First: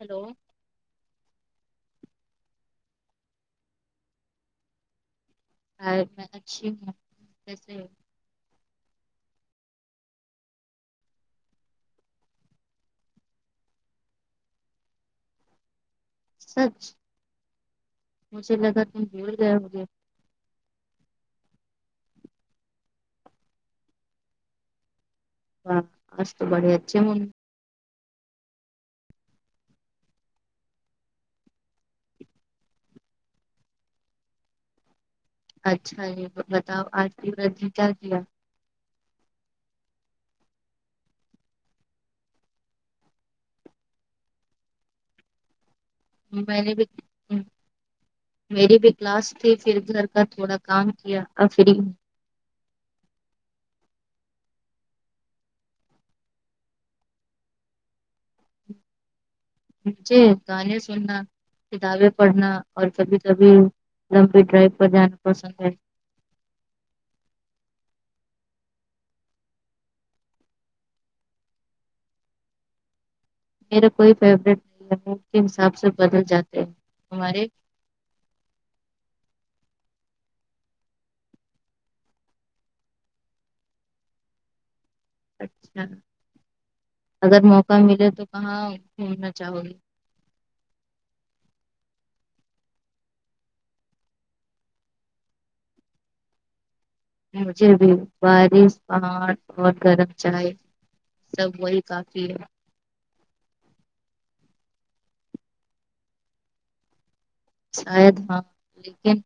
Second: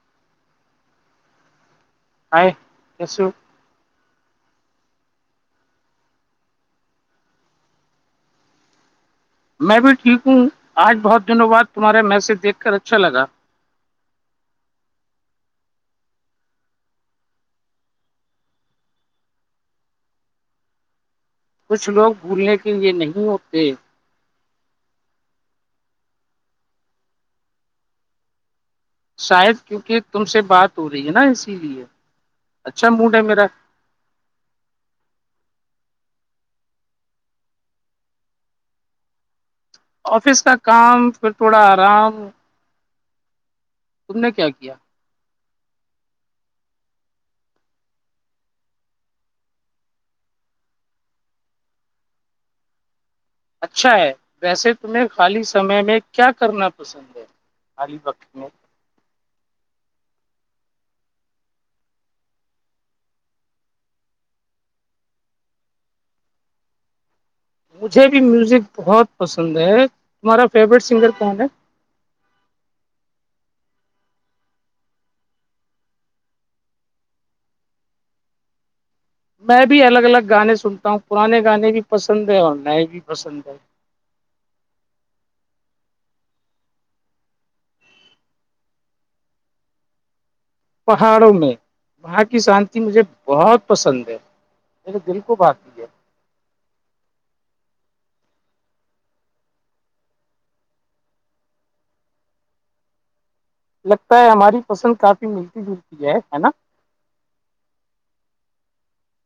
Hello آئ کیسو میں اچھی ہوں کیسے میں بھی ٹھیک ہوں آج بہت دنوں باد تمہارا میسج دیکھ کر اچھا لگا سچ مجھے لگا تم بھیل گیا ہوے کچھ لوگ بھولنے کے لیے نہیں ہوتے آج تو بڑی جاے من شاید کیونکہ تم سے بات ہو رہی ہے نا اسی لیے اچھا موڈ ہے میرا اچھا یہ بتاؤ آج کی دی کیا کیا آفس کا کام پھر تھوڑا آرام تم نے کیا کیا میں نے بھی میری بھی کلاس تھی پھر گھر کا تھوڑا کام کیا فری اچھا ہے ویسے تمہیں خالی سمے میں کیا کرنا پسند ہے خال وقت میں مجھے گانے سنا کتابیں پڑھنا اور کبھی کبھی لمبی ڈرائیو پر جانا پسند ہے مجھے بھی میوزک بہت پسند ہے تمہارا فیوریٹ سنگر کون ہے میرا کوئی فیورٹ کے حساب سے بدل جاتے ہیں ہمارے میں بھی الگ الگ گانے سنتا ہوں پرانے گانے بھی پسند ہے اور نئے بھی پسند ہے اچھا اگر موقع ملے تو کہاں گھومنا چاہو گے پہاڑوں میں وہاں کی شانتی مجھے بہت پسند ہے میرے دل کو باقی ہے مجھے بھی بارش پہاٹ اور گرم چائے سب وہی کافی ہے لگتا ہے ہماری پسند کافی ملتی جلتی ہے ہے نا شاید ہاں لیکن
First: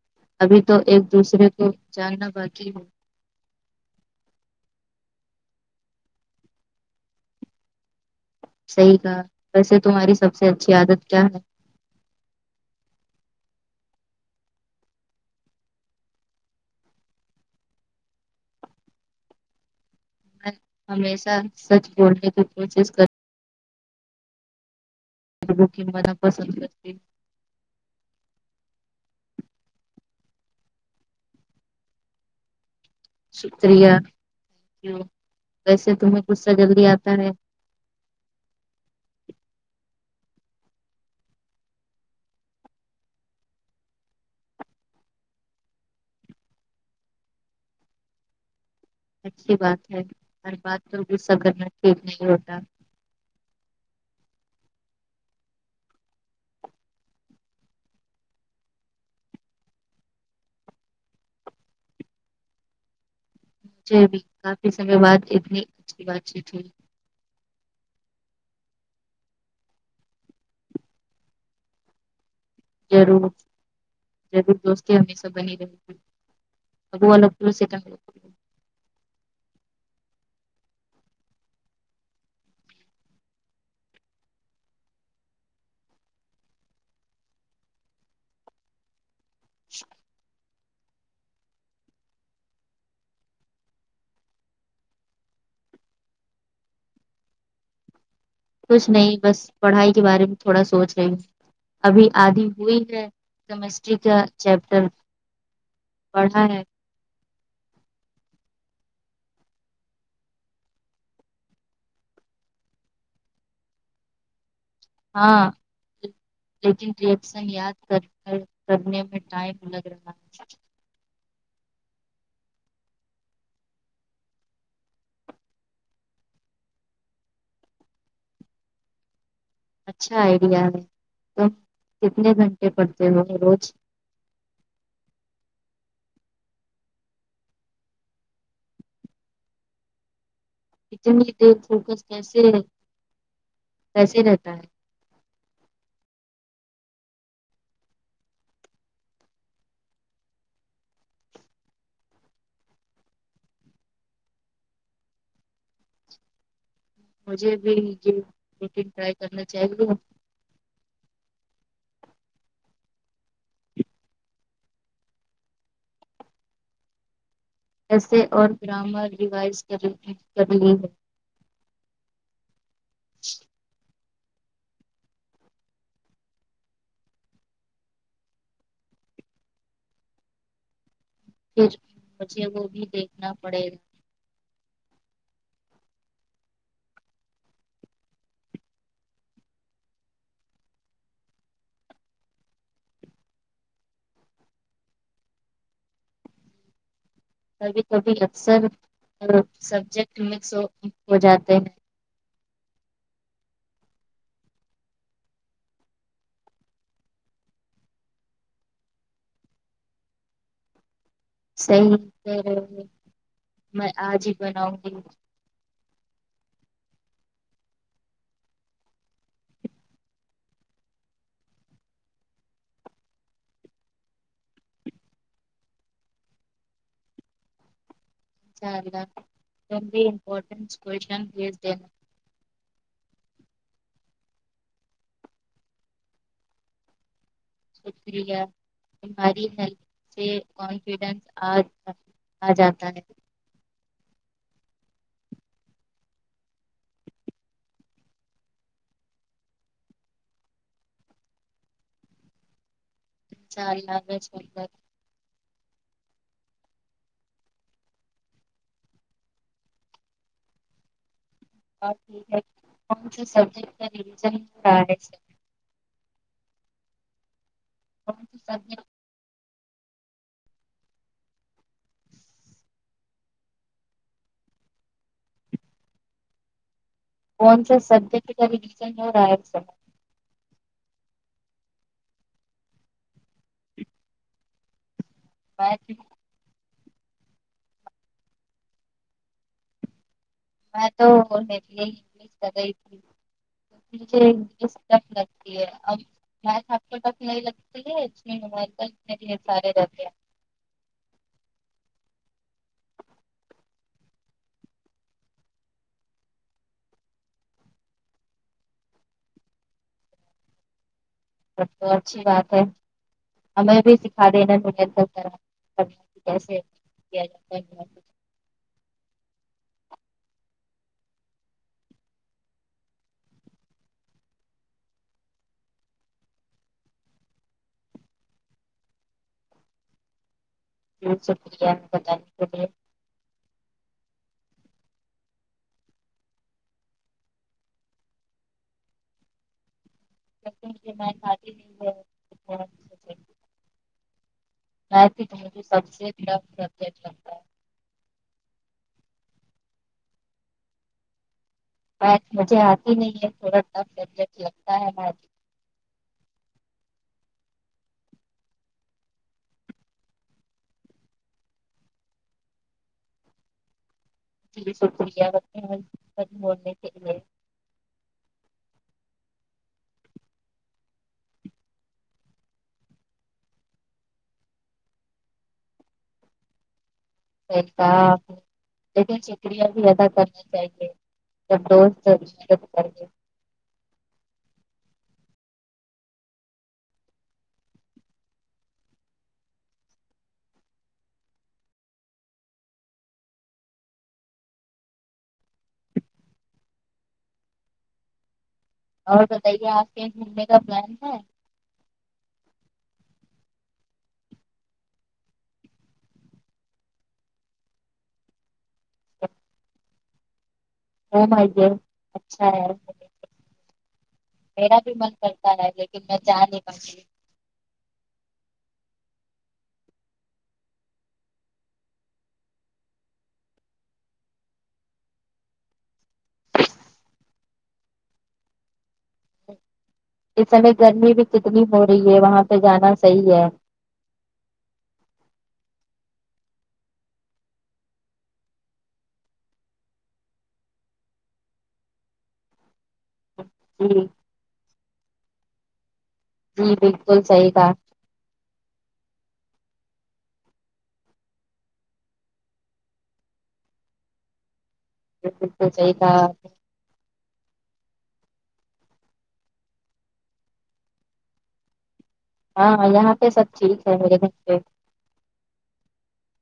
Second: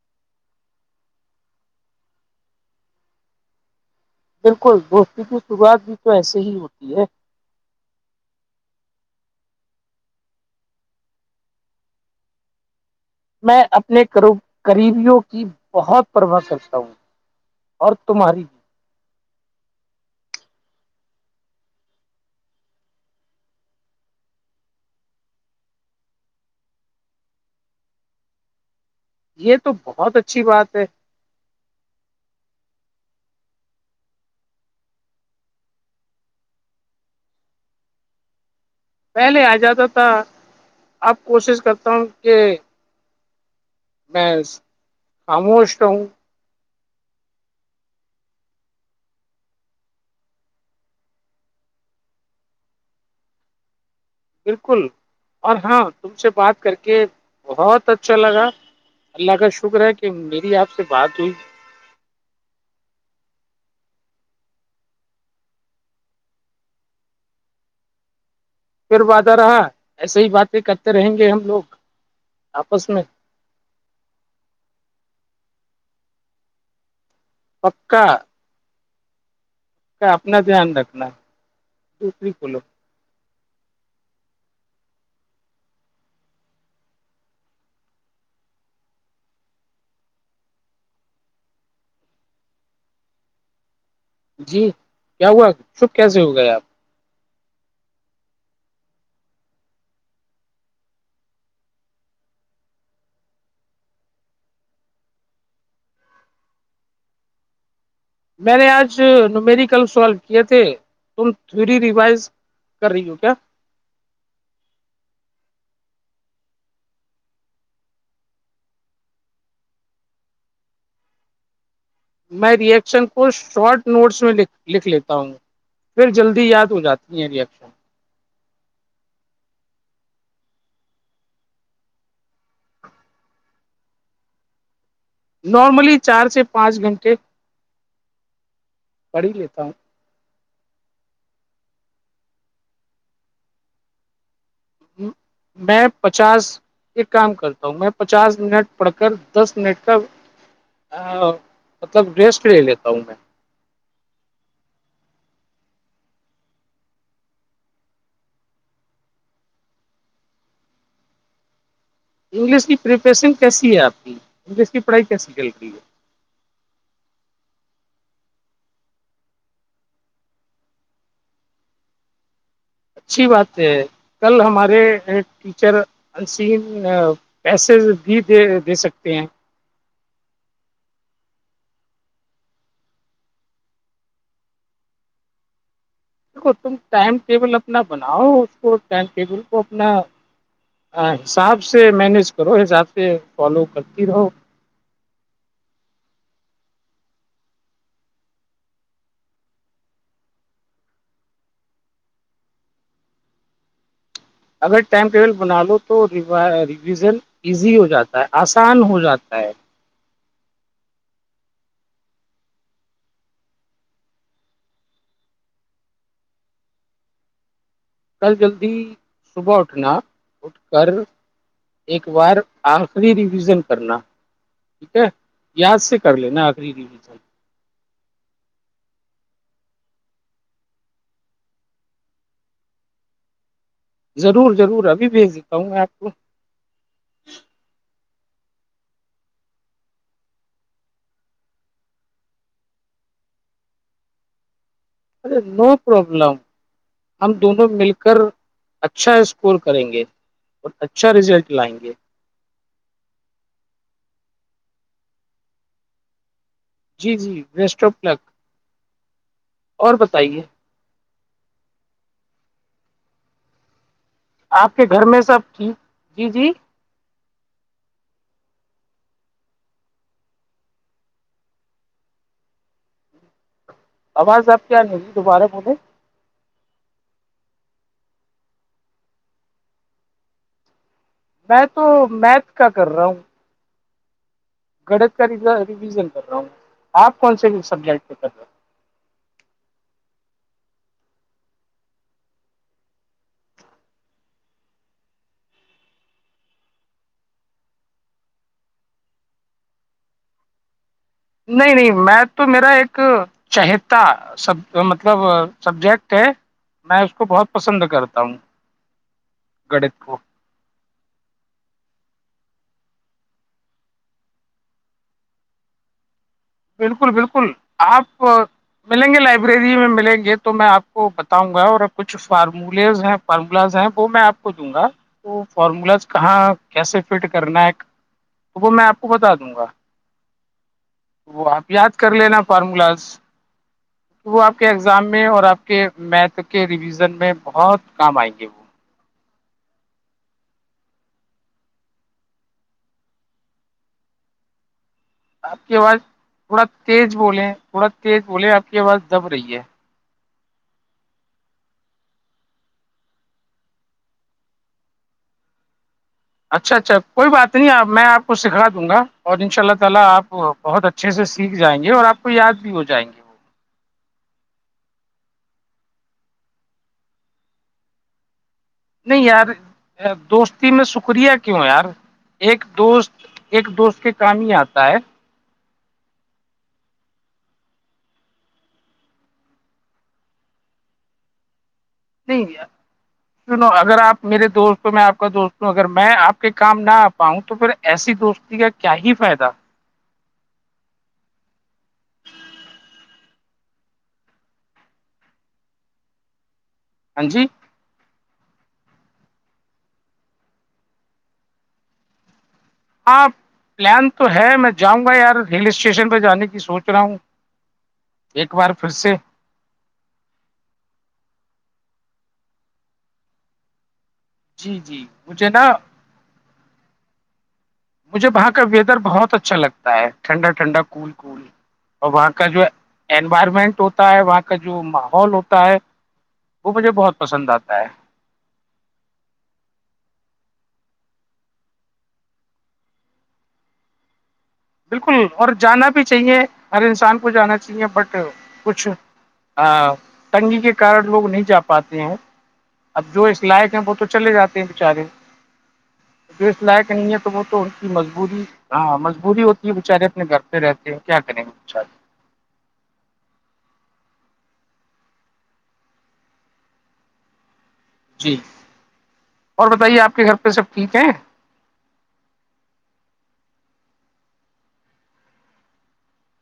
ابھی تو ایک دوسرے کو جگنا باقی ہو بالکل دوستی کی شروعات بھی تو ایسے ہی ہوتی ہے صحیح کہا ویسے تمہاری سب سے اچھی عادت کیا ہے میں اپنے کرو قریبیوں کی بہت پرواہ کرتا ہوں اور تمہاری بھی میں ہمیشہ سچ بولنے کی کوشش کر لوکنگ مناا پسند کرتے یہ تو بہت اچھی بات ہے شکریہک یو کیسے تمہیں غصہ جلدی آتا ہے پہلے آ جاتا تھا اب کوشش کرتا ہوں کہ میں کااموش ہوں اچھی بات ہے ہر بات تو غصہ کرنا ٹھیک نہیں ہوتا بالکل اور ہاں تم سے بات کر کے بہت اچھا لگا اللہ کا شکر ہے کہ میری آپ سے بات ہوئی بھی کافی سمے بعد اتنی اچھی بات چیت تھی پھر وعدہ رہا ایسے ہی باتیں کرتے رہیں گے ہم لوگ آپس میں ضرور ضرور دوستی ہمیشہ بنی رہی گ ا وہ الگ پور سے کہا پکا کا اپنا دھیان رکھنا دوسری کولو [unintelligible] جی کیا ہوا شب کیسے ہو گئے آپ کچھ نہیں بس پڑھائی کے بارے میں تھوڑا سوچ رہی ہوں ابھی آدھی ہوئی ہے کیمسٹری کا چیپٹر پڑھا ہے میں نے آج ن مری کل سالو کیے تھے تم تی ریوائز کر رہی ہو کیا ہاں لیکن رشن یاد کر کر کرنے میں ٹائم لگ رہا ہے میں ری ایکشن کو شارٹ نوٹس میں لکھ لیتا ہوں پھر جلدی یاد ہو جاتی ہیں ریئشن اچھا آئیڈیا ہے تم کتنے گھنٹے پڑھتے ہو روز نارملی چار سے پانچ گھنٹے پڑھ ہی لیتا ہوں اتنی فوکس کیسے کیسے رہتا ہے میں پچاس ایک کام کرتا ہوں میں پچاس منٹ پڑ کر دس منٹ کا ہ مطلب ڈریس کے لے لیتا ہوں میں مجھے بھی یہ روٹین ٹرائی کرنا چاہیے انگلش کی پریپریشن کیسی ہے آپ کی انگلش کی پڑھائی کیسی چل رہی ہے کیسے اور گرامر ریوائز کر کرنی ہے اچھی بات ہے کل ہمارے ٹیچر انین پیس بھی دے دے سکتے ہیں پھر مجھے وہ بھی دیکھنا پڑے گا دیکھو تم ٹائم ٹیبل اپنا بناؤ اس کو ٹائم ٹیبل کو اپنا حساب سے مینیج کرو حساب سے فالو کرتی رہو کبھی کبھی اکثر سبجیکٹ مکس ہو جاتے ہیں اگر ٹائم ٹیبل بنا لو تو ریویژن ایزی ہو جاتا ہے آسان ہو جاتا ہے صحیح کہ رہے ہیں میں آج ہی بناؤں گی کل جلدی صبح اٹھنا اٹھ کر ایک بار آخری ریویژن کرنا ٹھیک ہے یاد سے کر لینا آخری ریویزن اء اللہ بھیمپٹنٹن بھی دینا ضرور ضرور ابھی بھیج دیتا ہوں میں آپ کو شکریہ تہاری ہیل سے کانفیڈینس آ جاتا ہے ارے نو پروبلم ہم دونوں مل کر اچھا اسکور کریں گے اور اچھا رزلٹ لائیں گے [unintelligible] جی جی ریسٹو پلک اور بتائیے اور ٹھیک ہے کون سی سبزی [unintelligible] آپ کے گھر میں سب ٹھیک جی جی اور سبھی آواز آپ کیا ہیں جی دوبارہ بولیں فون سے سد کھری ڈیزائن ہو رہا ہے س میں تو میتھ کا کر رہا ہوں گڑت کا میں ریویزن کر رہا ہوں آپ کون سے سبجیکٹ پہ کر میں تو متھ انگلش کری تھی مجھے ڈسٹپ لگتی ہے اب مچ آپ کے پاس نہیں لگتی ہے ا میں ہماریے اتنے بھی سارے رہتے ہیں نہیں نہیں میں تو میرا ایک چہتا سب مطلب سبجیکٹ ہے میں اس کو بہت پسند کرتا ہوں گڑ کو سب تو اچھی بات ہے ہمیں بھی سکھا دینا کیسے بالکل کیا بالکل جاتا ہے نومیریکل۔ آپ ملیں گے لائبریری میں ملیں گے تو میں آپ کو بتاؤں گا اور کچھ فارمولیز ہیں فارمولاز ہیں وہ میں آپ کو دوں گا وہ فارمولاز کہاں کیسے فٹ کرنا ہے تو وہ میں آپ کو بتا دوں گا وہ آپ شکریہ یاد کر بتانے لینا کے لیے فارمولاز وہ آپ کے ایگزام میں اور آپ کے میتھ کے ریویژن میں بہت کام آئیں گے وہ ل میں کھی نہیں ہے ہاں میتھ تو آپ مجھے کی سب آواز سے ٹف تھوڑا سبجیکٹ لگتا تیز ہے بولیں تھوڑا تیز بولیں آپ کی آواز دب رہی ہے ٹ مجھے آتی نہیں ہے تھوڑا سا فبٹ لگتا ہے [unintelligible] بہت اچھے سے سیکھ جائیں گے اور آپ کو یاد بھی ہو جائیں گے جی شکریہ بنے ہوڑنے کے لیے نہیں یار دوستی میں شکریہ کیوں یار ایک دوست ایک دوست کے کام ہی آتا ہے لیکن شکرییاں بھی ادا کرنی چاہیے جب رز نہیں جرب کر اگر آپ میرے دوست ہو میں آپ کا دوست ہوں اگر میں آپ کے کام نہ آ پاؤں تو پھر ایسی دوستی کا کیا ہی فائدہ ہاں جی اور بتائیے آپ کےیں گھومنے کا پلان ہے ہاں پلان تو ہے میں جاؤں گا یار ہل اسٹیشن پہ جانے کی سوچ رہا ہوں ایک بار پھر سے اچھا ہے میرا جی بھی جی من مجھے کرتا رہ نا لیکن میں چاہ نہیں بچ مجھے وہاں کا ویدر بہت اچھا لگتا ہے ٹھنڈا ٹھنڈا کو کول اور وہاں کا جو انوائرمنٹ ہوتا ہے وہاں کا جو ماحول ہوتا ہے وہ مجھے بہت پسند آتا ہے اس سمے گرمی بھی کتنی ہو رہی ہے وہاں پہ جانا صحیح ہے بالکل اور جانا بھی چاہیے ہر انسان کو جانا چاہیے بٹ کچھ ہ تٹنگی کے کارن لوگ نہیں جا پاتے ہیں اب جو اس لائق ہیں وہ جی تو چلے جاتے ہیں بچارے جو اس جی لائق نہیں ہے بالکل تو وہ صحیح تو ان کہا کی مجبوری ہاں مجبوری ہوتی یہ بیےچارے اپنے گھر پہ رہتے ہیں کیا کریں گے بچارے کھ تو صحی تھا جی اور بتائیے آپ کے گھر پہ سب ٹھیک ہیں ہاں یہاں پہ سب ٹھیک ہے میرے گھر پہ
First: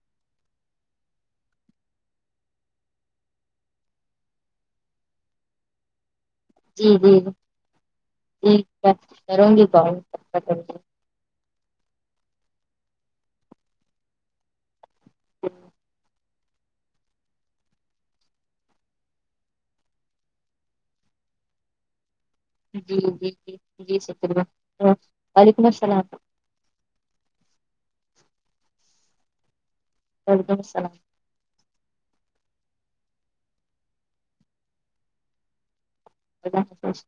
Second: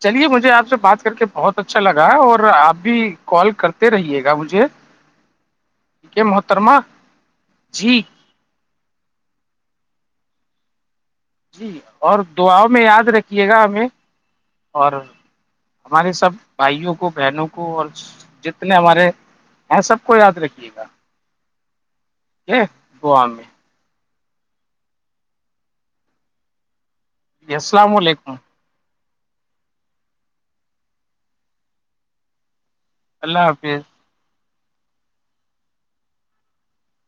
چلیے مجھے آپ سے بات کر کے بہت اچھا لگا اور آپ بھی کال کرتے رہیے گا مجھے [unintelligible] مہترم جی جی جی ٹھیک ہے کروں گی کال جی اور دعاؤ میں یاد رکھیے گا ہمیں اور ہمارے سب بھائیوں کو بہنوں کو اور جتنے ہمارے ہیں سب کو یاد رکھیے گا ٹھیک ہے جی دعا جی جی جی شکریہ وعلیکم السلام السلام علیکم وعلیکم السلام اللہ حافظ خدا حافظ